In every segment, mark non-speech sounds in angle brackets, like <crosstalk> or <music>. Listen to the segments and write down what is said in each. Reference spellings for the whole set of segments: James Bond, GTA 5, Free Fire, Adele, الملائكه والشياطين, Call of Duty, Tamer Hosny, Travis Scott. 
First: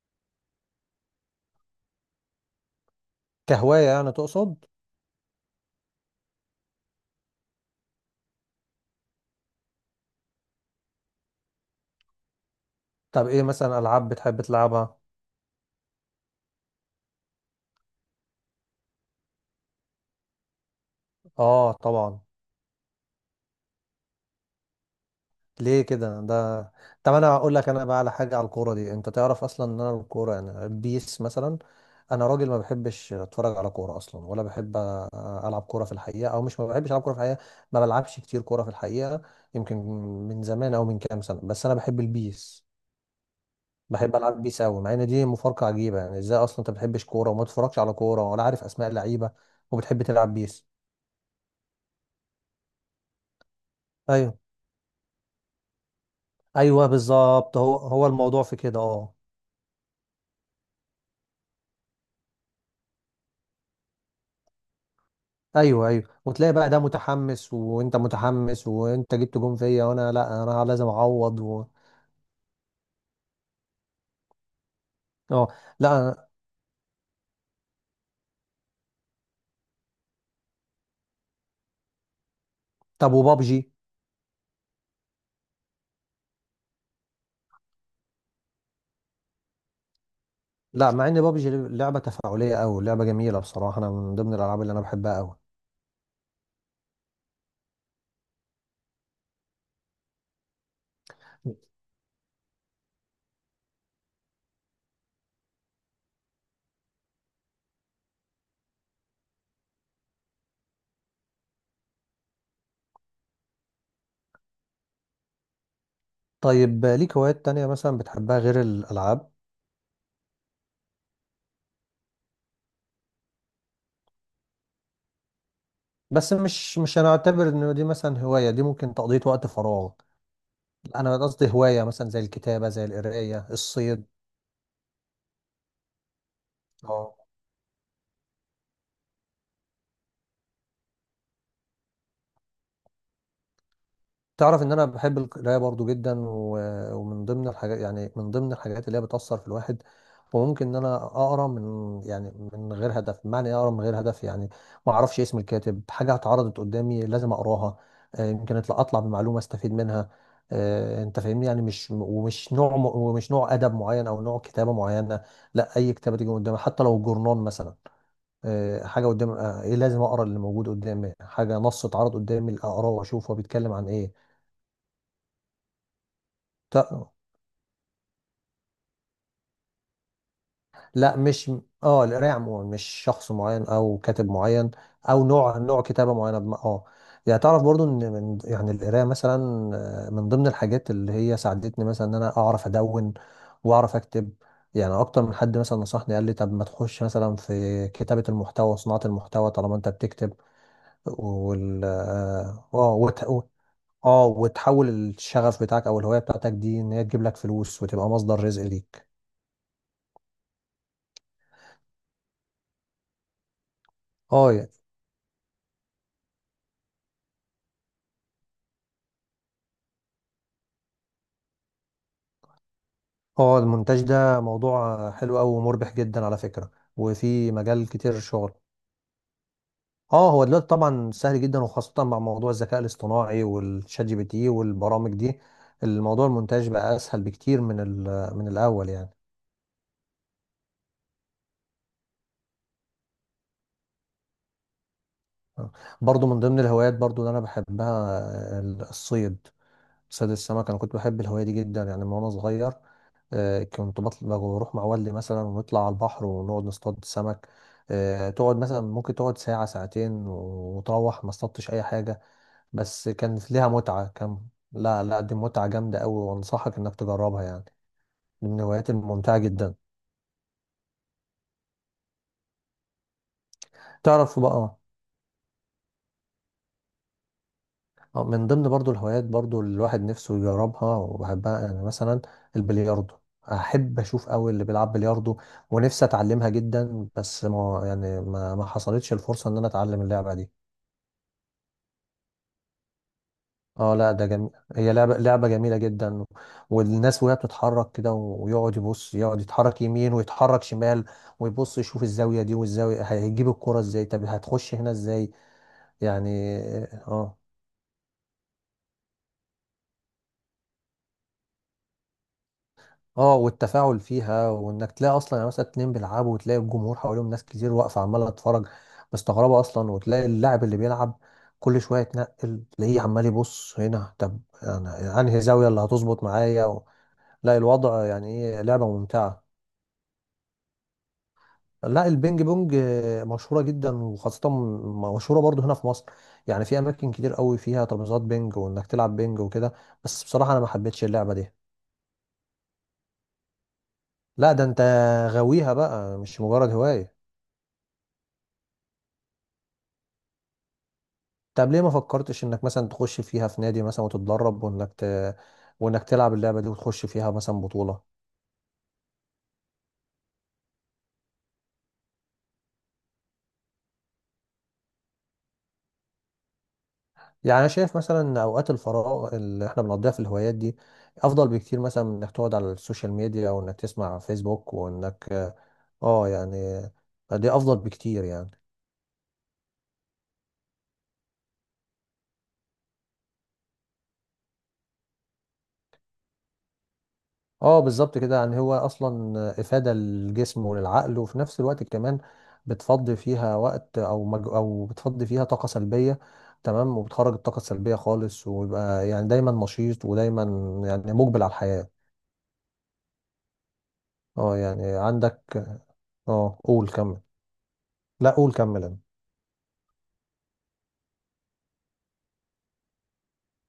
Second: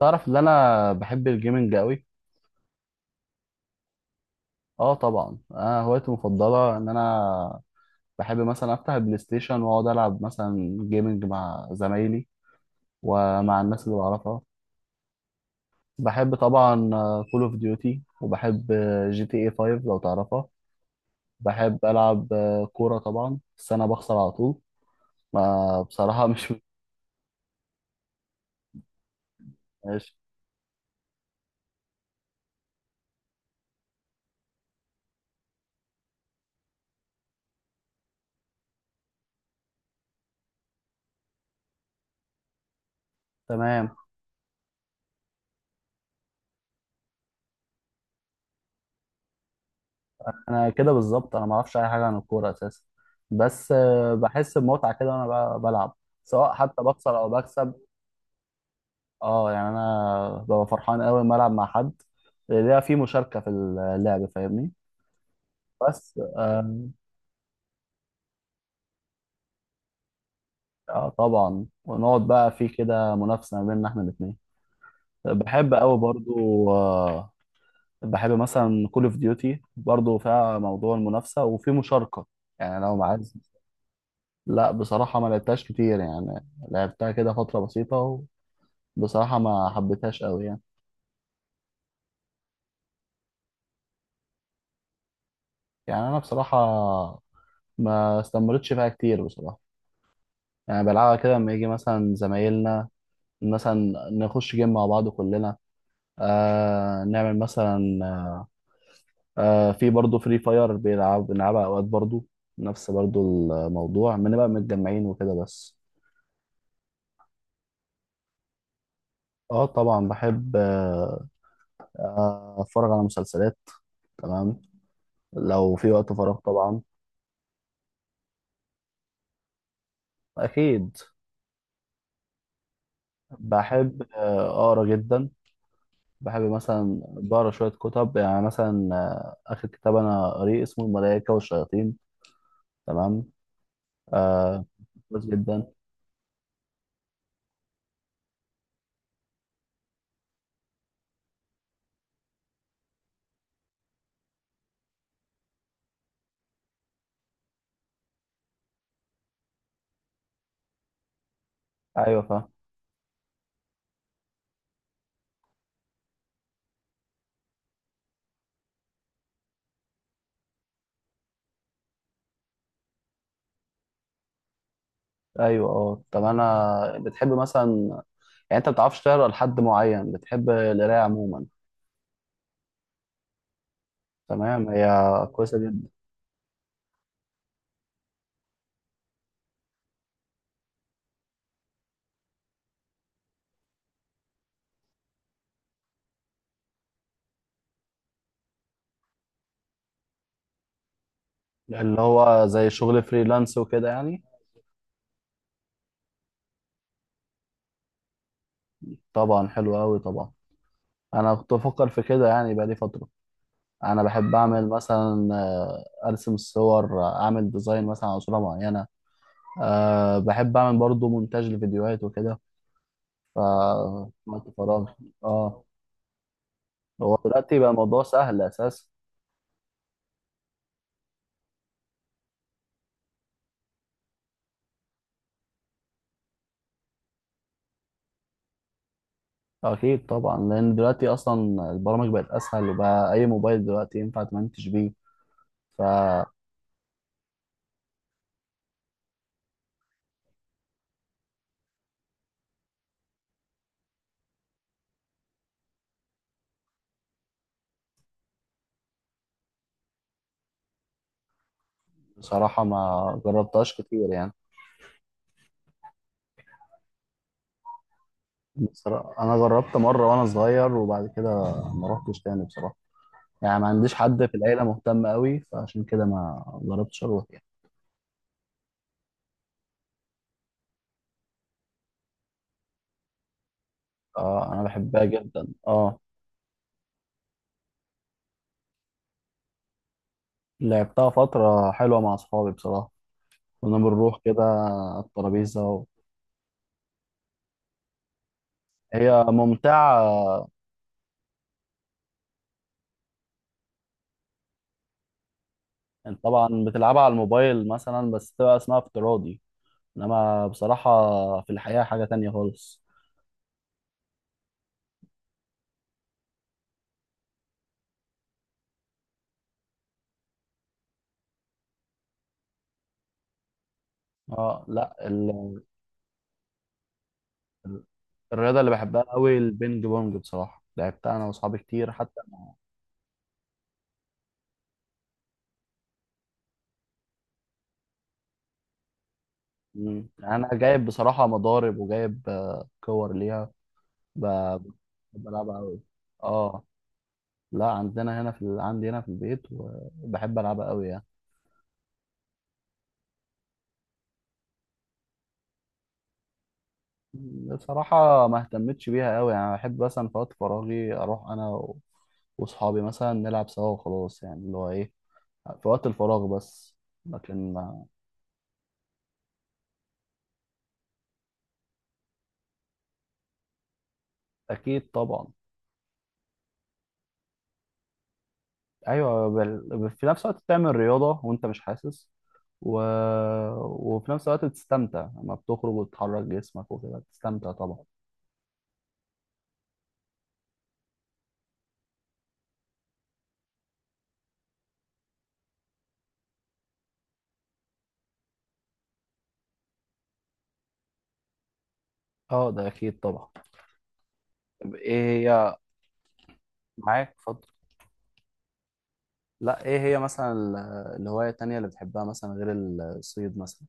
تعرف ان انا بحب الجيمنج قوي. كهواية يعني تقصد؟ اه طبعا، انا هوايتي المفضله ان انا بحب مثلا افتح البلاي ستيشن واقعد العب مثلا جيمنج مع زمايلي، طب ايه ومع مثلا الناس اللي العاب بعرفها. بتحب تلعبها؟ بحب طبعا كول اوف ديوتي، وبحب جي تي اي 5 لو تعرفها. اه بحب طبعا. العب كوره طبعا، بس انا بخسر على طول. ما ليه كده بصراحه <laughs> مش ده؟ طب انا اقول لك، انا بقى على حاجة على الكورة دي، انت تعرف اصلا ان انا مش الكورة يعني بيس مثلا. انا راجل ما بحبش اتفرج على كورة اصلا، ولا بحب العب كورة في الحقيقة، او مش، ما بحبش العب كورة في الحقيقة. ما بلعبش كتير كورة في الحقيقة. يمكن من زمان، او من كام سنة، بس انا بحب البيس. تمام. بحب العب بيس قوي، مع ان دي مفارقة عجيبة، يعني ازاي اصلا انت ما بتحبش كورة وما تتفرجش على كورة ولا عارف اسماء اللعيبة، وبتحب تلعب بيس؟ انا كده بالظبط، انا ما اعرفش اي حاجه عن الكوره اساسا. بس ايوه، بحس بمتعه كده وانا بلعب، سواء حتى ايوه، بخسر او بالظبط، بكسب. هو الموضوع في كده، اه. اه يعني انا ببقى فرحان قوي لما العب مع حد، ليها في مشاركه في اللعب، فاهمني. ايوه، ايوه، بس وتلاقي بقى ده متحمس وانت متحمس وانت جبت جون فيا، وانا لا، انا لازم اعوض طبعا، ونقعد بقى في كده منافسه ما بيننا احنا الاثنين. اه بحب قوي لا. برضو. بحب مثلا كول اوف ديوتي برضو فيها موضوع المنافسه وفي مشاركه، يعني لو طب عايز. وبابجي؟ لا، بصراحه ما لعبتهاش كتير، يعني لعبتها كده فتره بسيطه، وبصراحه ما حبيتهاش قوي يعني. لا، مع ان بابجي لعبه تفاعليه قوي، لعبه جميله بصراحه، انا من ضمن الالعاب اللي انا بحبها قوي. يعني انا بصراحه ما استمرتش فيها كتير بصراحه. يعني بلعبها كده لما يجي مثلا زمايلنا، مثلا نخش جيم مع بعض كلنا، نعمل مثلا في برضه فري فاير بيلعب بنلعبها اوقات برضه. نفس برضه الموضوع، بنبقى متجمعين وكده بس. طيب ليك هوايات تانية مثلا بتحبها غير الالعاب؟ اه طبعا بحب اتفرج على مسلسلات. تمام، لو في وقت بس فراغ مش طبعا. مش هنعتبر ان دي مثلا هوايه، دي ممكن تقضيه وقت فراغ. اكيد. انا قصدي هوايه مثلا زي الكتابه، زي القرايه، بحب الصيد. اقرا جدا. بحب مثلا اه. بقرا شويه كتب، يعني مثلا اخر كتاب انا قريه اسمه الملائكه والشياطين. تمام. تعرف آه ان انا بحب كويس القرايه جدا. برضو جدا، ومن ضمن الحاجات، يعني من ضمن الحاجات اللي هي بتاثر في الواحد. وممكن ان انا اقرا من، يعني من غير هدف. بمعنى إيه اقرا من غير هدف يعني؟ ما اعرفش اسم الكاتب، حاجه اتعرضت قدامي لازم اقراها. يمكن اطلع بمعلومه استفيد منها. انت فاهمني يعني، مش ايوه، فاهم. ومش نوع ومش نوع ادب معين او نوع كتابه معينه. لا، اي كتابه تيجي قدامي حتى لو جورنال مثلا. حاجه قدام، ايه، لازم اقرا اللي موجود قدامي، حاجه نص اتعرض قدامي اقراه واشوف هو بيتكلم عن ايه. ايوه. اه طب انا ت- بتحب مثلا، يعني انت ما بتعرفش تقرا لحد معين، بتحب القرايه لا عموما؟ مش، اه القرايه عموما، مش شخص معين او كاتب تمام، معين، هي او كويسه نوع جدا. كتابه معينه اه. يعني تعرف برضو ان من، يعني القرايه مثلا، من ضمن الحاجات اللي هي ساعدتني مثلا ان انا اعرف ادون واعرف اكتب. يعني اكتر من حد مثلا نصحني، قال لي طب ما تخش مثلا في كتابه المحتوى وصناعه المحتوى طالما انت بتكتب. وال اللي هو اه زي شغل فريلانس وكده يعني. اه، وتحول الشغف بتاعك او الهوايه بتاعتك دي ان هي تجيب لك فلوس وتبقى مصدر رزق ليك. طبعا، حلو قوي طبعا. انا كنت بفكر في كده يعني بقالي فتره. انا بحب اه. اعمل مثلا ارسم الصور، اعمل ديزاين مثلا على صوره معينه. بحب اعمل برضو مونتاج لفيديوهات وكده، ف اه، المونتاج ده وقت فراغ. موضوع حلو قوي اه، ومربح جدا على فكرة. هو وفي دلوقتي بقى مجال الموضوع كتير سهل شغل. اساسا. اه، هو دلوقتي طبعا سهل جدا، وخاصة مع موضوع الذكاء الاصطناعي والشات جي بي تي والبرامج دي. الموضوع المونتاج بقى اسهل بكتير من من الاول يعني. اكيد طبعا، لان دلوقتي اصلا البرامج بقت اسهل، وبقى اي موبايل دلوقتي ينفع تمنتج بيه. آه. برضو فبصراحه من ضمن الهوايات برضو اللي انا بحبها، آه، الصيد. صيد السمك، انا كنت بحب الهواية دي جدا يعني من وانا صغير. كنت بطلع بروح مع والدي مثلا، ونطلع على البحر ونقعد نصطاد سمك. تقعد مثلا، ممكن تقعد ساعة ساعتين وتروح ما اصطادتش أي حاجة، بس ما كان ليها جربتهاش متعة، كتير يعني. كان. لا لا، دي متعة جامدة أوي، وأنصحك إنك تجربها يعني. دي من الهوايات بصراحه انا الممتعة جدا. جربت مره وانا صغير، وبعد كده ما رحتش تاني بصراحه. يعني ما عنديش حد في تعرف العيله بقى، مهتم قوي، فعشان كده ما جربتش اروح يعني. من ضمن برضو الهوايات برضو اللي الواحد نفسه يجربها وبحبها، يعني مثلا البلياردو. أحب أشوف أوي اه، انا اللي بيلعب بحبها بلياردو، جدا اه. ونفسي أتعلمها جدا، بس ما، يعني ما حصلتش الفرصة إن أنا أتعلم اللعبة دي. لعبتها فتره حلوه مع اصحابي بصراحه، كنا اه لا، بنروح ده كده جميل. هي على لعبة الترابيزه. جميلة و... جدا. والناس وهي بتتحرك كده، ويقعد يبص، هي يقعد يتحرك ممتعه. يمين ويتحرك شمال، ويبص يشوف الزاوية دي والزاوية هيجيب الكرة ازاي، طب هتخش هنا ازاي، انت يعني. طبعا بتلعبها على اه. الموبايل مثلا، بس تبقى اسمها افتراضي. انما بصراحة في الحقيقة حاجة تانية خالص. اه، والتفاعل فيها، وانك تلاقي اصلا يعني مثلا اتنين بيلعبوا، وتلاقي الجمهور حواليهم ناس كتير واقفة عمالة تتفرج مستغربة اصلا، وتلاقي اللاعب اللي بيلعب كل شوية يتنقل، تلاقيه عمال يبص هنا، طب اه لا، انا انهي زاوية اللي هتظبط معايا. لا الوضع، يعني الرياضة ايه اللي لعبة بحبها قوي ممتعة. البينج بونج، بصراحة لعبتها انا واصحابي كتير لا حتى. البينج بونج مشهورة جدا، وخاصة مشهورة برضو هنا في مصر. يعني في أماكن كتير قوي فيها ترابيزات بينج، وإنك تلعب بينج وكده. مم. بس انا بصراحة أنا ما جايب حبيتش بصراحة اللعبة دي. مضارب وجايب كور ليها. ب- لا ده أنت بحب العبها غاويها قوي. بقى، مش اه مجرد هواية. لا، عندنا هنا في عندي هنا في البيت، وبحب العبها قوي يعني. طب ليه ما فكرتش إنك مثلا تخش فيها في نادي مثلا وتتدرب، وإنك وإنك تلعب اللعبة دي وتخش فيها مثلا بطولة؟ بصراحة ما اهتمتش بيها قوي يعني، بحب مثلا في وقت فراغي اروح انا و... واصحابي مثلا نلعب سوا وخلاص، يعني اللي هو ايه، في وقت الفراغ بس. لكن يعني انا شايف مثلا ان اوقات الفراغ اللي احنا بنقضيها في الهوايات دي افضل بكتير مثلا من انك تقعد على السوشيال ميديا، او انك تسمع فيسبوك، اكيد وانك، طبعا. اه يعني، دي افضل بكتير يعني. ايوه، في نفس الوقت بتعمل رياضه وانت مش حاسس، و... وفي نفس الوقت بتستمتع لما بتخرج وتحرك جسمك وكده، بتستمتع اه، طبعا. بالظبط كده. يعني هو اصلا افادة للجسم وللعقل، وفي نفس الوقت كمان بتفضي فيها وقت او او بتفضي فيها طاقة سلبية. تمام، وبتخرج الطاقة السلبية خالص، ويبقى يعني دايما نشيط ودايما يعني مقبل على الحياة. اه، ده اكيد طبعا. اه طب يعني ايه هي؟ عندك، اه قول معاك كمل. اتفضل. لا قول كمل انت. لا، ايه هي مثلا الهوايه التانية اللي بتحبها مثلا غير الصيد مثلا؟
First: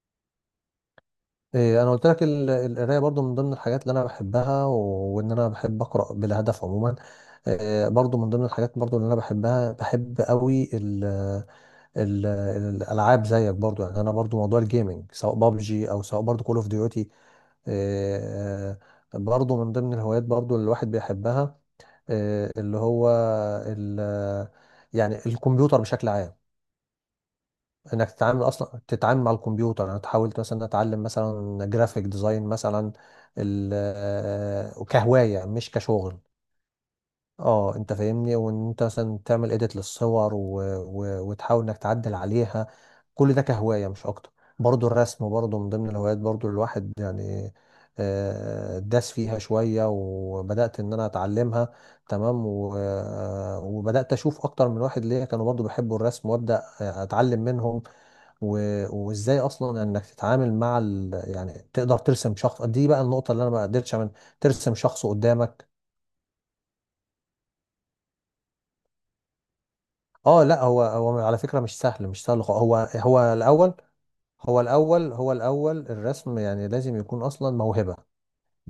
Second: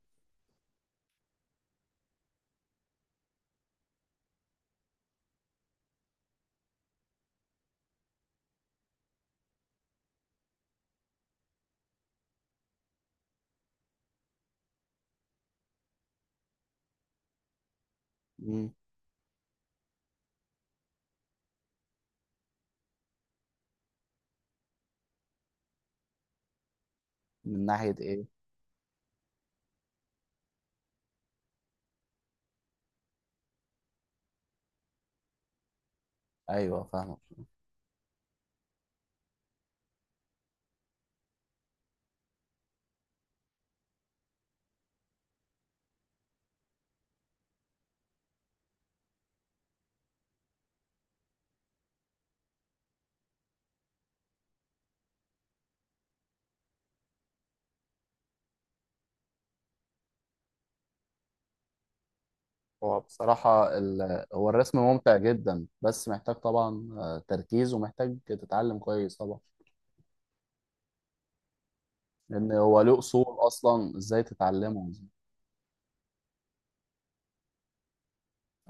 إيه، انا قلت لك القرايه برضو من ضمن الحاجات اللي انا بحبها، وان انا بحب اقرا بلا هدف عموما. إيه، برضو من ضمن الحاجات برضو اللي انا بحبها، بحب قوي ال الالعاب زيك برضو، يعني انا برضو موضوع الجيمنج سواء بابجي او سواء برضو كول اوف ديوتي، مم. برضو من ضمن الهوايات برضو اللي الواحد بيحبها. إيه، اللي هو ال، يعني الكمبيوتر بشكل عام. من ناحيه انك ايه؟ تتعامل مع الكمبيوتر، انا حاولت مثلا اتعلم مثلا جرافيك ديزاين مثلا، كهوايه مش كشغل. ايوه، فاهمك. اه انت فاهمني، وان انت مثلا تعمل اديت للصور وتحاول انك تعدل عليها، كل ده كهواية مش اكتر. برضو الرسم برضو من ضمن الهوايات برضو الواحد يعني، داس فيها شوية وبدأت ان انا اتعلمها. تمام وبدأت اشوف اكتر من واحد ليا كانوا برضو بيحبوا الرسم، وابدأ اتعلم منهم و... وازاي اصلا انك تتعامل مع يعني تقدر ترسم شخص. دي هو بقى النقطة اللي انا ما بصراحة قدرتش اعمل، هو ترسم الرسم شخص ممتع جدا، قدامك. بس محتاج طبعا تركيز، ومحتاج تتعلم كويس طبعا. اه لا، هو على فكرة مش سهل، مش سهل لان خالص. هو هو له هو اصول، الأول اصلا ازاي هو تتعلمه. الأول هو الأول الرسم يعني لازم يكون أصلا موهبة.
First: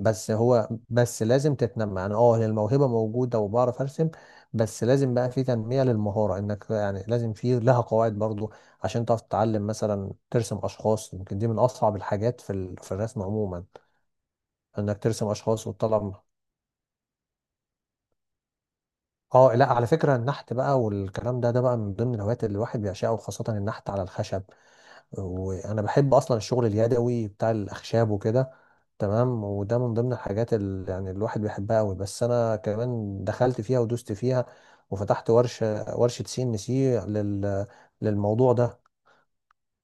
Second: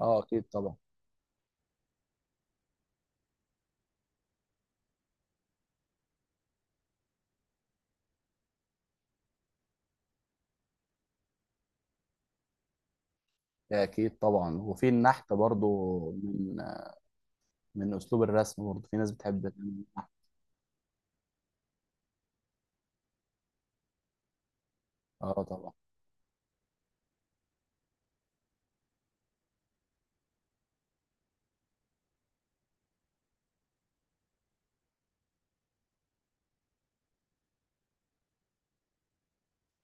اه، اكيد هو طبعا. بس لازم تتنمى يعني، اه هي الموهبة موجودة وبعرف أرسم، بس لازم بقى في تنمية للمهارة، إنك يعني لازم في لها قواعد برضو، عشان تعرف تتعلم مثلا ترسم أشخاص. يمكن دي من أصعب الحاجات في في الرسم عموما، اكيد طبعا، وفي إنك ترسم النحت أشخاص برضو وتطلع. من اسلوب الرسم برضو في ناس بتحب اه لا، على النحت. فكرة النحت بقى والكلام ده، بقى من ضمن الهوايات اللي الواحد بيعشقها، وخاصة النحت على الخشب. اه طبعا. وانا بحب اصلا الشغل اليدوي بتاع الاخشاب وكده. تمام، وده من ضمن الحاجات اللي يعني الواحد بيحبها قوي، بس انا كمان دخلت فيها ودوست فيها، وفتحت ورشه سي ان سي لل، للموضوع ده.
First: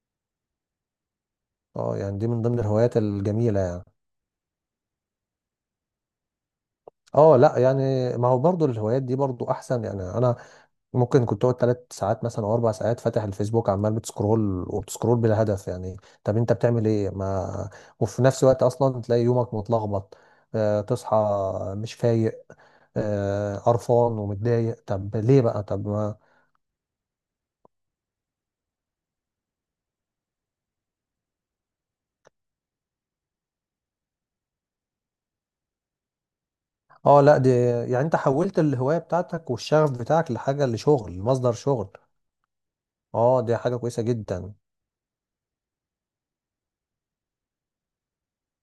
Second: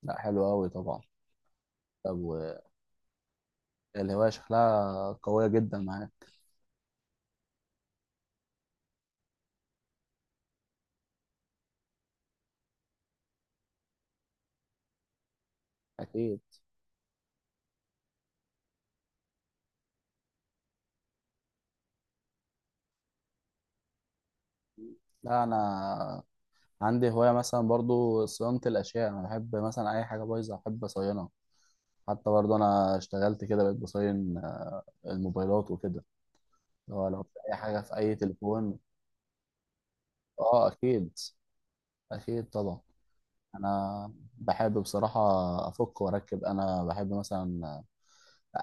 لا، حلو قوي طبعا. اه طب، يعني دي من ضمن الهوايات الجميله يعني. الهوايه شكلها قويه جدا معاك. اه لا يعني، ما هو برضو الهوايات دي برضو احسن. يعني انا ممكن كنت تقعد 3 ساعات مثلا او 4 ساعات فاتح الفيسبوك عمال بتسكرول وبتسكرول بلا هدف يعني، طب اكيد. انت بتعمل ايه؟ ما، وفي نفس الوقت اصلا تلاقي يومك متلخبط، آه تصحى مش فايق، آه قرفان ومتضايق، طب ليه لا بقى؟ طب ما، انا عندي هوايه مثلا برضو صيانه الاشياء، انا بحب مثلا اي حاجه بايظه احب اصينها. حتى برضو انا اشتغلت كده بقيت بصين الموبايلات وكده، لو اه لو في لا دي، اي حاجه في يعني اي انت حولت تليفون. الهواية بتاعتك والشغف بتاعك لحاجة اه، اكيد، لشغل، مصدر شغل. اكيد طبعا. اه دي حاجة كويسة انا جدا. بحب بصراحه افك واركب، انا بحب مثلا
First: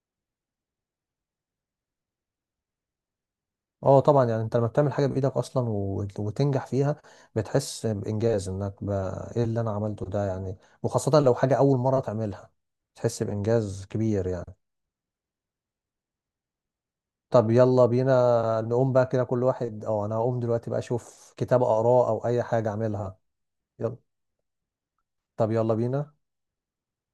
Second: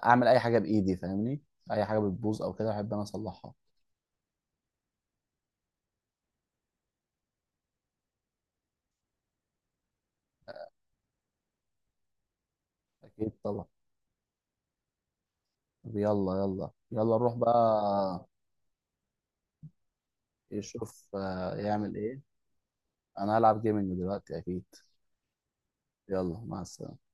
اعمل اي حاجه بايدي، فاهمني. اي حاجه بتبوظ او كده بحب انا اصلحها. اه طبعا، يعني انت لما بتعمل حاجه بايدك اصلا، وتنجح فيها، بتحس بانجاز، انك بقى ايه اللي انا عملته ده يعني، وخاصه لو حاجه اول مره تعملها، تحس اكيد طبعا. بانجاز كبير يعني. طب، يلا يلا يلا، نروح طب يلا بينا بقى. نقوم بقى كده، كل واحد، اه انا هقوم دلوقتي بقى يشوف اشوف كتاب يعمل اقراه ايه. او اي حاجه اعملها. انا هلعب يلا. جيمنج دلوقتي اكيد. طب يلا بينا. يلا، مع السلامه.